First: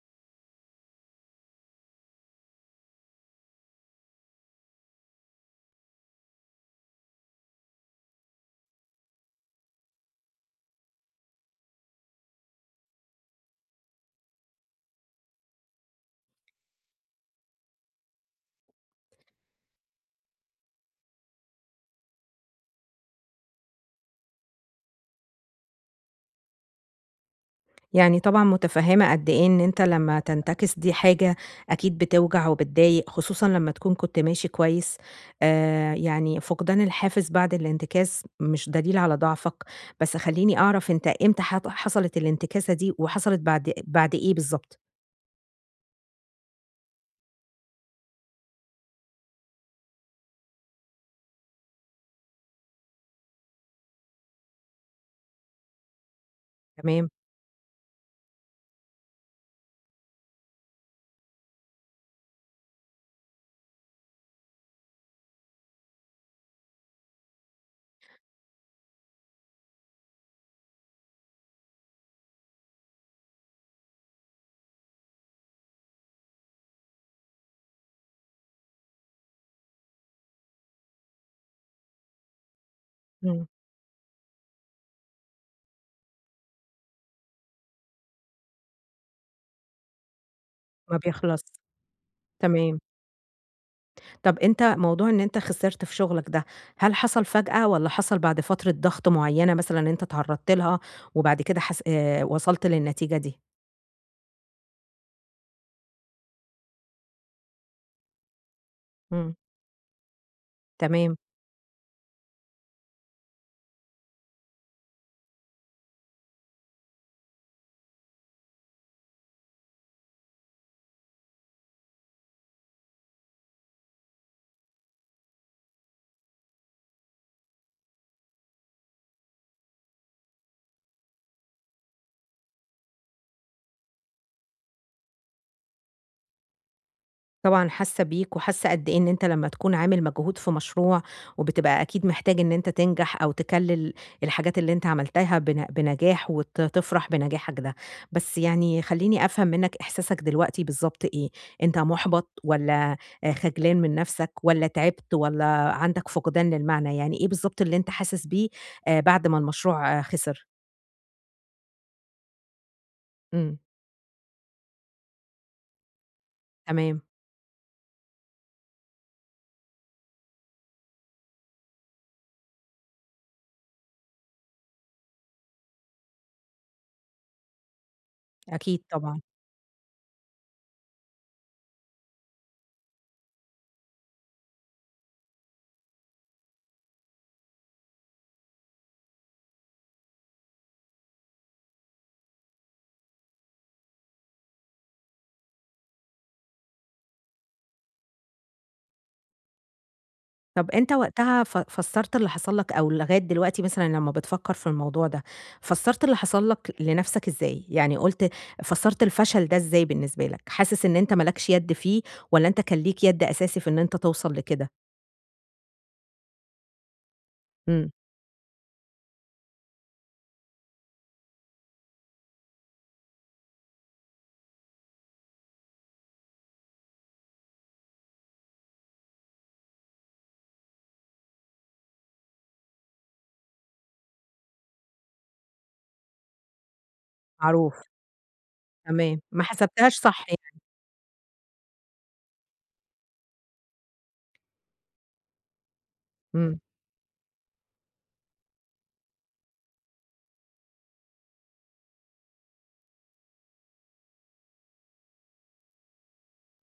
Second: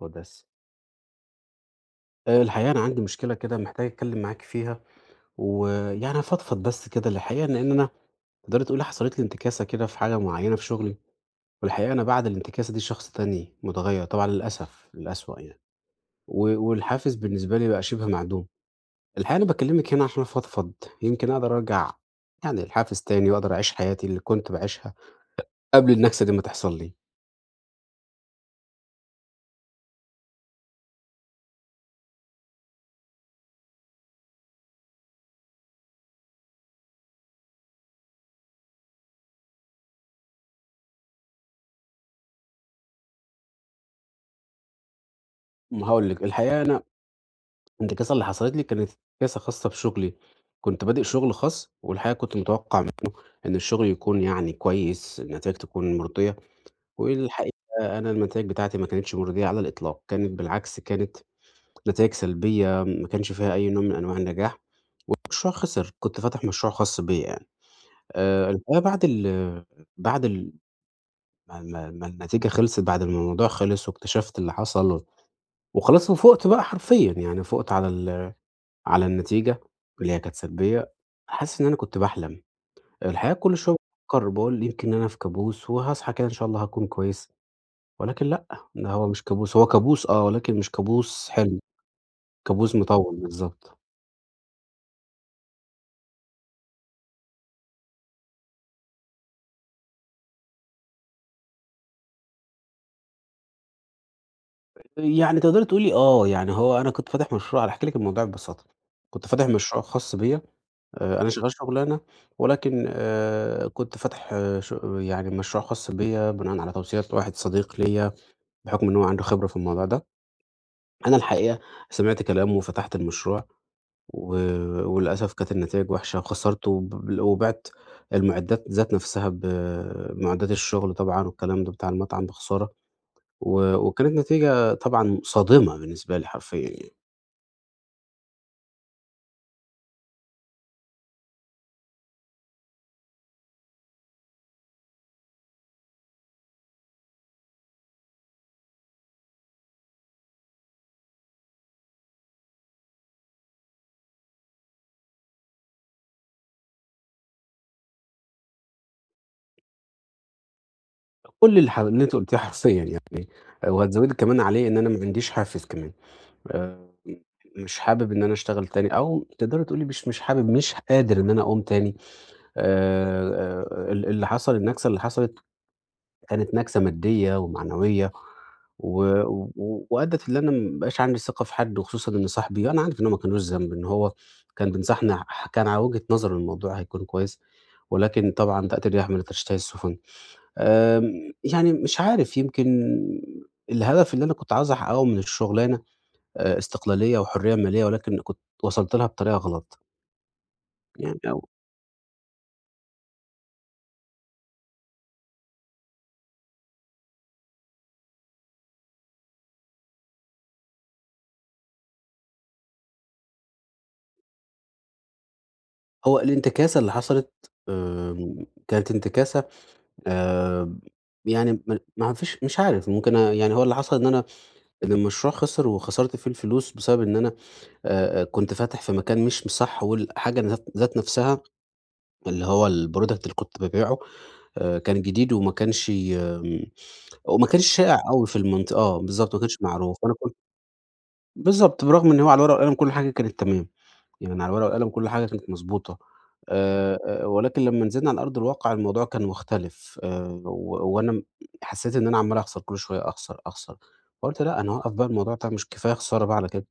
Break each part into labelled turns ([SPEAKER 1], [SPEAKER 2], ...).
[SPEAKER 1] وبس. الحقيقة أنا عندي مشكلة كده محتاج أتكلّم معاك فيها، ويعني أفضفض بس كده الحقيقة لإن أنا تقدري تقولي حصلت لي انتكاسة كده في حاجة معيّنة في شغلي، والحقيقة أنا بعد الانتكاسة دي شخص تاني متغيّر طبعًا للأسف، للأسوأ يعني، والحافز بالنسبة لي بقى شِبه معدوم. الحقيقة أنا باكلّمِك هنا عشان أفضفض، يمكن أقدر أرجع يعني لحافز تاني وأقدر أعيش حياتي اللي كنت باعيشها قبل النكسة دي ما تحصل لي.
[SPEAKER 2] يعني طبعًا متفهّمة قد إيه إن أنت لمّا تنتكس دي حاجة أكيد بتوجع وبتضايق، خصوصًا لمّا تكون كنت ماشي كويس، يعني فقدان الحافز بعد الانتكاس مش دليل على ضعفك، بس خلّيني أعرف أنت إمتى حصلت الانتكاسة دي وحصلت بعد إيه بالضبط؟
[SPEAKER 1] هاقول لِك، الحقيقة أنا الانتكاسة اللي حصلت لي كانت انتكاسة خاصة بشغلي، كنت بادئ شغل خاص والحقيقة كنت متوقع إن الشغل يكون يعني كويس، النتايج تكون مرضية،
[SPEAKER 2] تمام،
[SPEAKER 1] والحقيقة أنا النتايج بتاعتي ما كانتش مرضية على الإطلاق، كانت بالعكس كانت نتايج سلبية ما كانش فيها أي نوع من أنواع النجاح، المشروع خسر، كنت فاتح مشروع خاص بيّا يعني. الحقيقة بعد ال بعد ال ما ما ما النتيجة خلصت، بعد ما الموضوع خلص واكتشفت اللي حصل، وخلاص وفُقت بقى حرفيًا، يعني فُقت على النتيجة اللي هي كانت سلبية، حاسس إن أنا كنت باحلم. الحقيقة
[SPEAKER 2] إمم،
[SPEAKER 1] كل شوية بافكر باقول يمكن أنا في كابوس وهاصحى كده إن شاء الله هاكون كويس، ولكن لأ، ده هو مش كابوس، هو كابوس آه، ولكن مش
[SPEAKER 2] ما
[SPEAKER 1] كابوس
[SPEAKER 2] بيخلص،
[SPEAKER 1] حلم، كابوس
[SPEAKER 2] تمام.
[SPEAKER 1] مطوِّل بالضبط.
[SPEAKER 2] طَب أنت موضوع إن أنت خسرت في شغلك ده، هل حصل فجأة والّا حصل بعد فترة ضغط معيّنة مثلًا أنت اتعرّضت لها وبعد كده حس وصلت للنتيجة دي؟
[SPEAKER 1] يعني تقدري تقولي آه، يعني هو أنا كنت فاتح مشروع هاحكي لِك الموضوع ببساطة، كنت
[SPEAKER 2] إمم.
[SPEAKER 1] فاتح مشروع خاص بيّا.
[SPEAKER 2] تمام،
[SPEAKER 1] أنا شغال شغلانة ولكن كنت فاتح آه، ش يعني مشروع خاص بيّا بناءً على توصيات واحد صديق ليّا بحكم إن هو عنده خبرة في الموضوع ده، أنا الحقيقة سمعت كلامه وفتحت المشروع. و وللأسف كانت النتايج وحشة وخسرت وبِعت المعدات ذات نفسها، معدات الشغل طبعًا والكلام ده بتاع المطعم بخسارة، وكانت نتيجة طبعًا صادمة بالنسبة لي حرفيًا يعني.
[SPEAKER 2] طبعًا حاسة بيك وحاسة قد إيه إن أنت لمّا تكون عامل مجهود في مشروع، وبتبقى أكيد محتاج إن أنت تنجح أو تكلّل الحاجات اللي أنت عملتها بنجاح وت تفرح بنجاحك ده، بس يعني خلّيني أفهم منّك إحساسك دلوقتي بالضبط إيه، أنت مُحبَط والّا خجلان من نَفْسك والّا تعبت والّا عندك فقدان للمعنى، يعني إيه بالضبط اللي أنت حاسس بيه بعد ما المشروع آه، خسر؟
[SPEAKER 1] كل اللي أنتِ قُلتيه حرفيًا يعني،
[SPEAKER 2] إمم،
[SPEAKER 1] وهتزوّدي كمان عليه إن أنا ما عنديش حافز كمان، آآ
[SPEAKER 2] تمام،
[SPEAKER 1] مش حابب إن أنا أشتغل تاني أو تقدري تقولي مش حابب، مش قادر إن أنا أقوم تاني. آآ ال اللي حصل النكسة اللي حصلت كانت نكسة مادية ومعنوية
[SPEAKER 2] أكيد
[SPEAKER 1] و
[SPEAKER 2] طبعًا.
[SPEAKER 1] و وأدّت إن أنا ما بقاش عندي ثقة في حد وخصوصًا إن صاحبي أنا عارف إن هو ما كانوش ذنب، إن هو كان بينصحني، كان على وجهة نظره الموضوع هيكون كويس، ولكن طبعًا تأتي الرياح من تشتهي السفن. يعني مش عارف يمكن الهدف اللي أنا كنت عاوز أحققه من الشغلانة استقلالية وحرية مالية ولكن كنت وصلت لها بطريقة غلط،
[SPEAKER 2] طب أنت
[SPEAKER 1] يعني
[SPEAKER 2] وقتها فسّرت اللي حصل لك أو لغاية دلوقتي مثلًا لمّا بتفكّر في الموضوع ده، فسّرت اللي حصل لك لنَفْسك إزاي؟ يعني قُلت فسّرت الفشل ده إزاي بالنسبة لك؟ حاسس إن أنت ما لكش يد فيه والّا أنت كان ليك يد أساسي في إن أنت توصل لكده؟
[SPEAKER 1] هو الانتكاسة اللي حصلت
[SPEAKER 2] إمم،
[SPEAKER 1] كانت انتكاسة آآ يعني ما فيش مش عارف ممكن يعني هو اللي حصل إن المشروع خسر وخسرت فيه الفلوس بسبب إن أنا كنت فاتح في مكان مش صح والحاجة ذات نفسها اللي هو الproduct اللي كنت بابيعه كان جديد وما كانش
[SPEAKER 2] معروف،
[SPEAKER 1] شائع أوي في المنطقة آه
[SPEAKER 2] تمام،
[SPEAKER 1] بالضبط، ما
[SPEAKER 2] ما
[SPEAKER 1] كانش
[SPEAKER 2] حسبتهاش
[SPEAKER 1] معروف وأنا
[SPEAKER 2] صح
[SPEAKER 1] كنت
[SPEAKER 2] يعني،
[SPEAKER 1] بالضبط، برغم إن هو على الورقة والقلم كل حاجة كانت تمام، يعني على الورقة والقلم كل حاجة كانت مضبوطة.
[SPEAKER 2] إمم.
[SPEAKER 1] ولكن لمّا نزلنا على أرض الواقع الموضوع كان مختلف، و وأنا حسيت إن أنا عمّال أخسر كل شوية أخسر، أخسر، فقُلت لأ أنا هاوقّف بقى الموضوع ده مش كفاية خسارة بقى على كده.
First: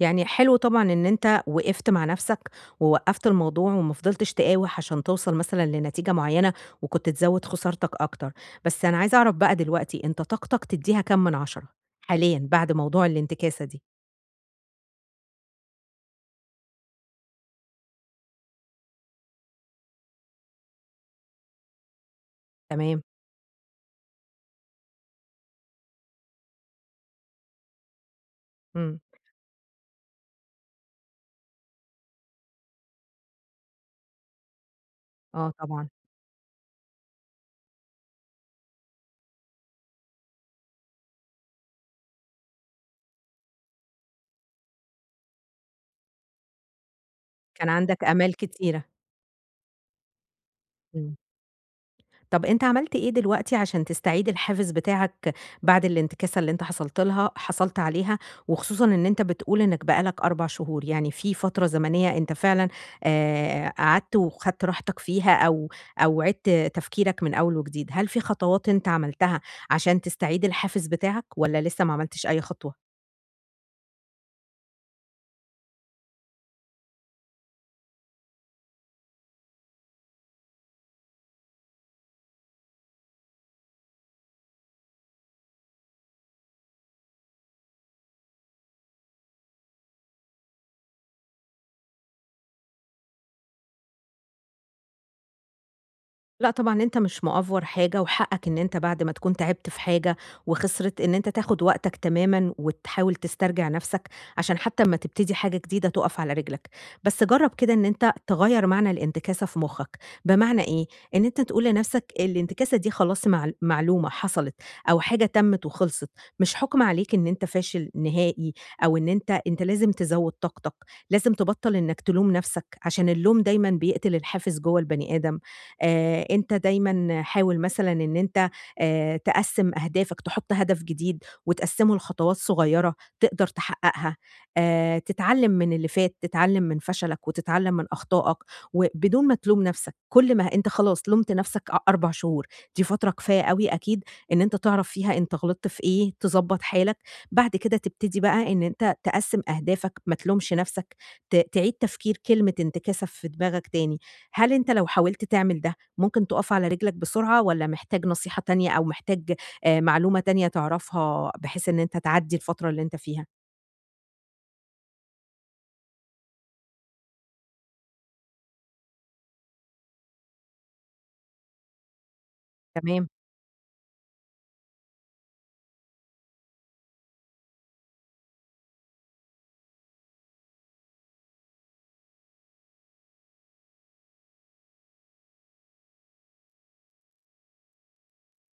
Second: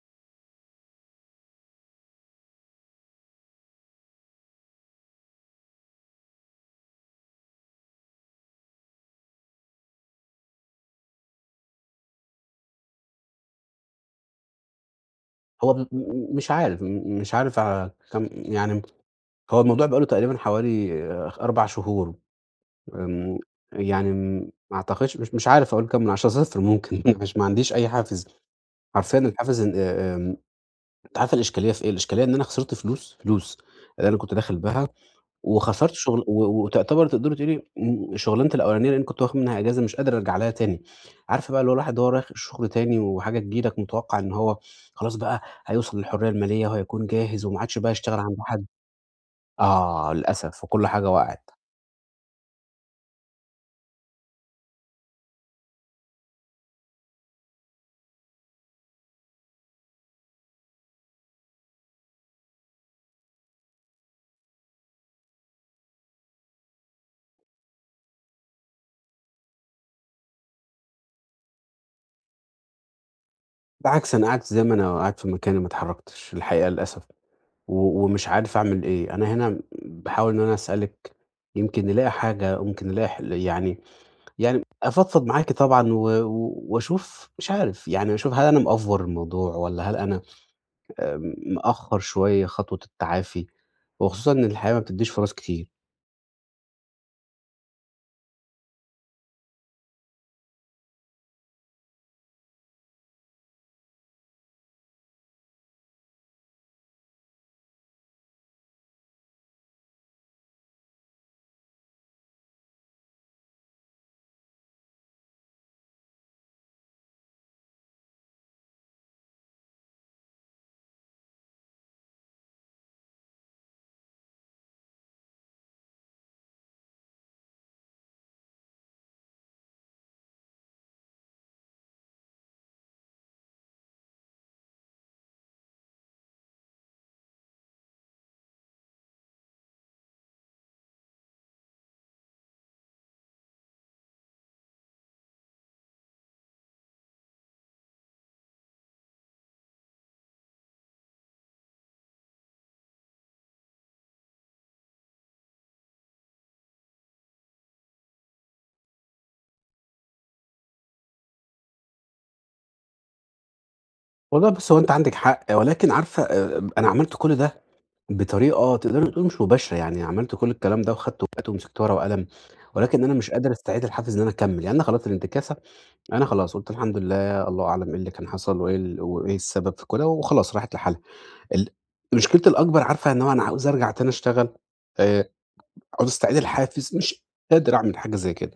[SPEAKER 2] يعني حلو طبعًا إن أنت وقفت مع نفسك، ووقّفت الموضوع وما فضلتش تقاوح عشان توصل مثلًا لنتيجة معيّنة، وكنت تزوّد خسارتك أكتر، بس أنا عايزة أعرف بقى دلوقتي أنت طاقتك تدّيها كام من 10 حاليًا بعد موضوع الانتكاسة دي؟
[SPEAKER 1] هو م م مش عارف مش عارف كام يعني هو الموضوع بقى له تقريبًا حوالي 4 شهور.
[SPEAKER 2] تمام،
[SPEAKER 1] آمم، يعني ما أعتقدش مش عارف أقول كام من 10، 0 ممكن مش ما عنديش أي حافز،
[SPEAKER 2] إمم،
[SPEAKER 1] حرفيًا الحافز إن آمم أنت عارفة الإشكالية في إيه؟ الإشكالية إن أنا خسرت فلوس، فلوس اللي أنا كنت داخل بها
[SPEAKER 2] آه طبعًا،
[SPEAKER 1] وخسرت شغل وتعتبر تقدري تقولي شغلانتي الأولانية لإني كنت واخد منها إجازة مش قادر أرجع لها تاني، عارفة بقى اللي هو الواحد وهو رايح الشغل تاني وحاجة تيجي لك متوقع إن هو خلاص بقى هيوصل للحرية المالية وهيكون جاهز وما
[SPEAKER 2] كان
[SPEAKER 1] عادش بقى
[SPEAKER 2] عندك
[SPEAKER 1] يشتغل عند
[SPEAKER 2] آمال
[SPEAKER 1] حد
[SPEAKER 2] كتيرة،
[SPEAKER 1] آه للأسف وكل حاجة
[SPEAKER 2] إمم.
[SPEAKER 1] وقعت.
[SPEAKER 2] طب أنت عملت إيه دلوقتي عشان تستعيد الحافز بتاعك بعد الانتكاسة اللي أنت حصلت عليها، وخصوصًا إن أنت بتقول إنك بقى لك 4 شهور، يعني في فترة زمنية أنت فعلًا قعدت وخدت راحتك فيها أو أو عِدت تفكيرك من أول وجديد، هل في خطوات أنت عملتها عشان تستعيد الحافز بتاعك والّا لسه ما عملتش أي خطوة؟
[SPEAKER 1] بالعكس أنا قعدت زي ما أنا قاعد في مكاني ما اتحركتش الحقيقة للأسف، ومش عارف أعمل إيه، أنا هنا باحاول إن أنا أسألِك يمكن نلاقي حاجة، ممكن نلاقي حل يعني، يعني أفضفض معاكِ طبعًا و و وأشوف مش عارف، يعني أشوف هل أنا مأفور الموضوع والّا هل أنا مأخّر شوية خطوة التعافي، وخصوصًا إن الحياة ما بتدّيش فرص كتير.
[SPEAKER 2] لأ طبعًا أنت مش مأفور حاجة، وحقك إن أنت بعد ما تكون تعبت في حاجة وخسرِت، إن أنت تاخد وقتك تمامًا وتحاول تسترجع نفسك، عشان حتى أمّا تبتدي حاجة جديدة تُقف على رجلك. بس جرّب كده إن أنت تغيّر معنى الانتكاسة في مخّك، بمعنى إيه؟ إن أنت تقول لنفسك الانتكاسة دي خلاص معلومة حصلت، أو حاجة تمت وخلصت، مش حُكم عليك إن أنت فاشل نهائي، أو إن أنت لازم تزوّد طاقتك، لازم تبطّل إنك تلوم نفسك، عشان اللوم دايمًا بيقتل الحافز جوّه البني آدم. أنت دايمًا حاول مثلًا إن أنت تقسّم أهدافك، تحُط هدف جديد وتقسّمه لخطوات صغيرة تقدر تحققها، تتعلّم من اللي فات، تتعلّم من فشلك وتتعلّم من أخطائك وبدون ما تلوم نَفْسك، كل ما أنت خلاص لُمت نَفْسك 4 شهور، دي فترة كفاية أوي أكيد إن أنت تعرف فيها أنت غلطت في إيه، تضبّط حالك، بعد كده تبتدي بقى إن أنت تقسّم أهدافك، ما تلومش نَفْسك، تعيد تفكير كلمة انتكاسة في دماغك تاني، هل أنت لو حاولت تعمل ده ممكن تُقف على رجلك بسرعة والّا محتاج نصيحة تانية أو محتاج معلومة تانية تعرفها بحيث إن أنت تعدّي الفترة اللي أنت فيها؟
[SPEAKER 1] والله بُصّي، هو أنتِ عندِك حق، ولكن عارفة، أنا عملت كل ده بطريقة تقدري تقولي مش مباشرة، يعني عملت كل الكلام ده وخدت وقت ومسكت ورقة وقلم، ولكن
[SPEAKER 2] تمام.
[SPEAKER 1] أنا مش قادر أستعيد الحافز إن أنا أكمّل، يعني أنا خلاص الانتكاسة أنا خلاص قُلت الحمد لله، الله أعلم إيه اللي كان حصل وإيه السبب في كده وخلاص راحت لحالها. ال مشكلتي الأكبر عارفة إن هو أنا عاوز أرجع تاني أشتغل، آآ عاوز أستعيد الحافز، مش قادر أعمل حاجة زي كده.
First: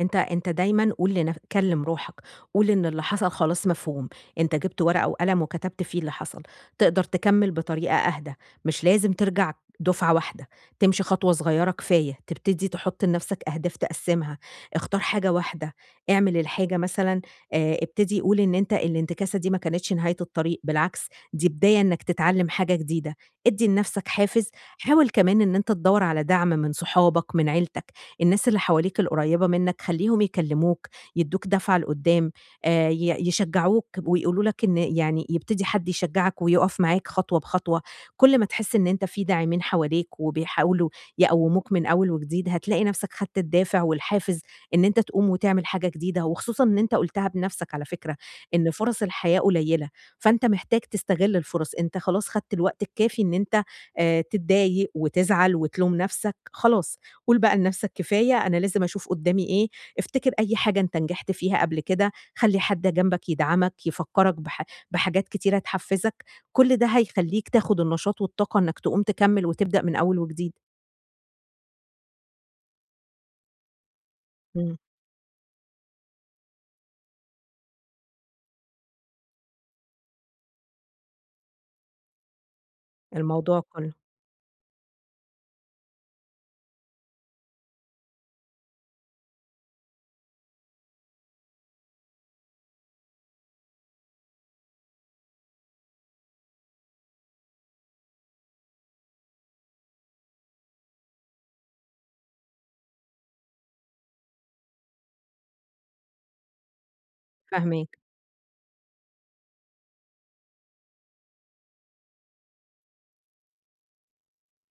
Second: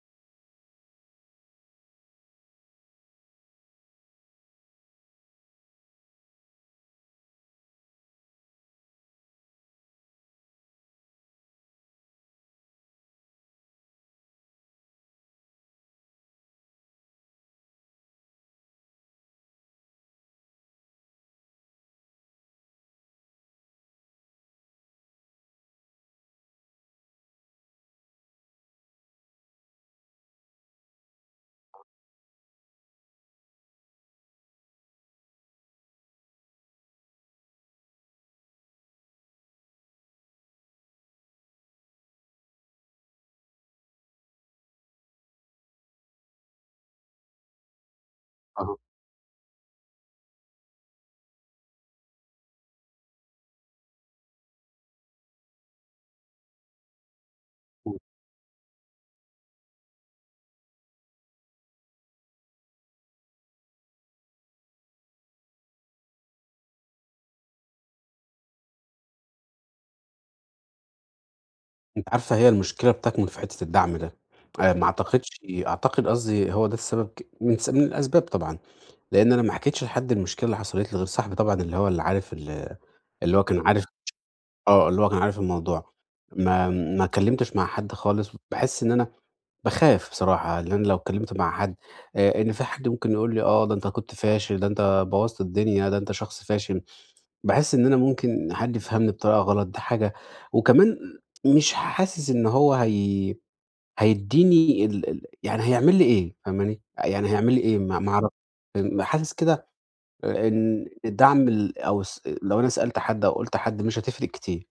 [SPEAKER 2] أنت دايمًا قُل لنف كلّم روحك، قُل إن اللي حصل خلاص مفهوم، أنت جِبت ورقة وقلم وكتبت فيه اللي حصل، تقدر تكمّل بطريقة أهدى، مش لازم ترجع دُفعة واحدة، تمشي خطوة صغيّرة كفاية، تبتدي تحُط لنفْسك أهداف تقسّمها، اختار حاجة واحدة، اعمل الحاجة مثلًا ابتدي قُل إن أنت الانتكاسة دي ما كانتش نهاية الطريق، بالعكس دي بداية إنك تتعلّم حاجة جديدة، ادّي لنفْسك حافز، حاول كمان إن أنت تدوّر على دعم من صحابك، من عيلتك. الناس اللي حواليك القريبة منك خلّيهم يكلّموك، يدّوك دفعة لقدّام، ي يشجّعوك ويقولوا لك إن يعني يبتدي حد يشجّعك ويُقف معاك خطوة بخطوة، كل ما تحس إن أنت في داعمين حواليك وبيحاولوا يقوّموك من أول وجديد، هتلاقي نَفْسك خدت الدافع والحافز إن أنت تقوم وتعمل حاجة جديدة، وخصوصًا إن أنت قُلتها بنَفْسك على فكرة، إن
[SPEAKER 1] أها.
[SPEAKER 2] فرص الحياة قليّلة، فأنت محتاج تستغل الفرص، أنت خلاص خدت الوقت الكافي إن أنت تتضايق وتزعل وتلوم نَفْسك، خلاص قُل بقى لنَفْسك
[SPEAKER 1] إمم.
[SPEAKER 2] كفاية أنا لازم أشوف قُدّامي إيه، افتكر أي حاجة أنت نجحت فيها قبل كده، خلّي حد جنبك يدعمك، يفكّرك بح بحاجات كتيرة تحفّزك، كل ده هيخلّيك تاخُد النشاط والطاقة إنّك تقوم تكمّل وتبدأ من أول وجديد.
[SPEAKER 1] أنتِ عارفة هي المشكلة بتكمن في حتّة الدعم ده،
[SPEAKER 2] إمم،
[SPEAKER 1] ما أعتقدش أعتقد قصدي هو ده السبب ك من س من الأسباب طبعًا، لإن أنا ما حكيتش لحد المشكلة اللي حصلت لي غير صاحبي طبعًا اللي هو
[SPEAKER 2] الموضوع
[SPEAKER 1] كان عارف
[SPEAKER 2] كُلّه
[SPEAKER 1] اللي هو كان عارف الموضوع. ما اتكلمتش مع حد خالص، باحس إن أنا باخاف بصراحة، لإن أنا لو اتكلمت مع حد، إن في حد ممكن يقول لي آه، ده أنت كنت فاشل، ده أنت بوّظت الدنيا، ده أنت شخص فاشل، باحس إن أنا ممكن حد يفهمني بطريقة غلط، دي حاجة، وكمان مش حاسس إن هو هيدّيني ال ال يعني هيعمل لي إيه، فاهماني؟ يعني هيعمل لي إيه
[SPEAKER 2] فاهماك.
[SPEAKER 1] ما أعرفش. حاسس كده آه، إن الدعم ال أو الس لو أنا سألت حد أو قُلت لحد مش هتفرق كتير.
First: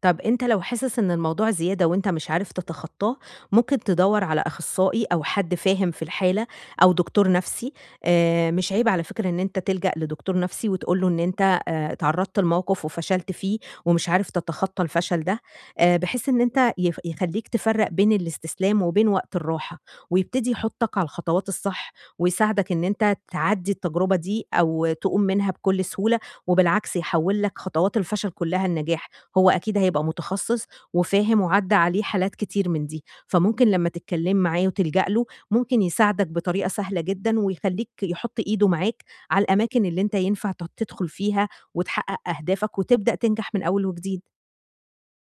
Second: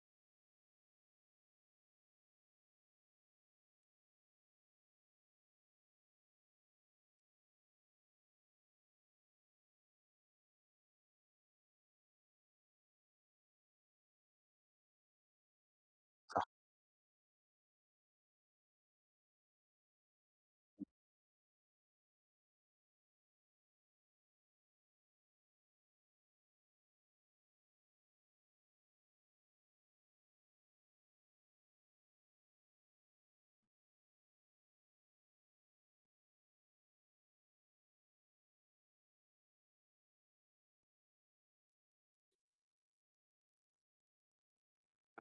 [SPEAKER 2] طب أنت لو حاسس إن الموضوع زيادة وأنت مش عارف تتخطاه، ممكن تدوّر على أخصائي أو حد فاهم في الحالة أو دكتور نفسي، مش عيب على فكرة إن أنت تلجأ لدكتور نفسي وتقول له إن أنت اتعرّضت لموقف وفشلت فيه ومش عارف تتخطى الفشل ده، بحيث إن أنت يخلّيك تفرّق بين الاستسلام وبين وقت الراحة، ويبتدي يحُطّك على الخطوات الصح ويساعدك إن أنت تعدّي التجربة دي أو تقوم منها بكل سهولة، وبالعكس يحوّل لك خطوات الفشل كلّها لنجاح. هو أكيد هيبقى متخصص وفاهم وعدّى عليه حالات كتير من دي، فممكن لمّا تتكلّم معاه وتلجأ له، ممكن يساعدك بطريقة سهلة جدًا ويخلّيك يحُط إيده معاك على الأماكن اللي أنت ينفع تدخُل فيها وتحقّق أهدافك وتبدأ تنجح من أول وجديد.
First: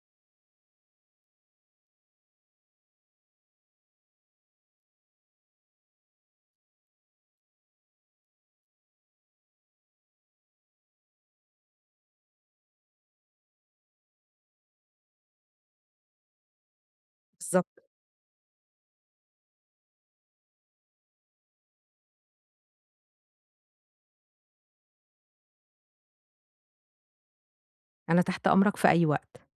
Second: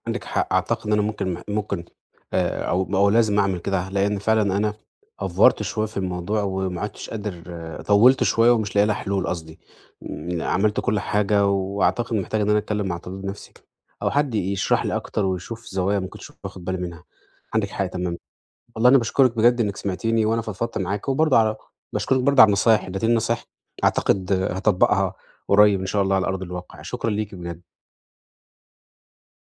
[SPEAKER 1] عندِك حق، أعتقد إن أنا ممكن أو أو لازم أعمل كده، لإن فعلًا أنا أفورت شوية في الموضوع وما عُدتش قادر آه، طوّلت شوية ومش لاقي لها حلول قصدي، إمم، عملت كل حاجة وأعتقد محتاج إن أنا أتكلم مع طبيب نفسي أو حد يشرح لي أكتر ويشوف زوايا ما كنتش واخد بالي منها. عندِك
[SPEAKER 2] بالضبط،
[SPEAKER 1] حق تمامًا. والله أنا باشكرِك بجد إنِك سمعتيني وأنا فضفضت معاكِ، وبرضه على باشكرِك برضه على النصايح، ادّيتيني نصايح أعتقد هاطبّقها قريب إن شاء الله على أرض الواقع. شكرًا ليكِ بجد.
[SPEAKER 2] أنا تحت أمرك في أي وقت.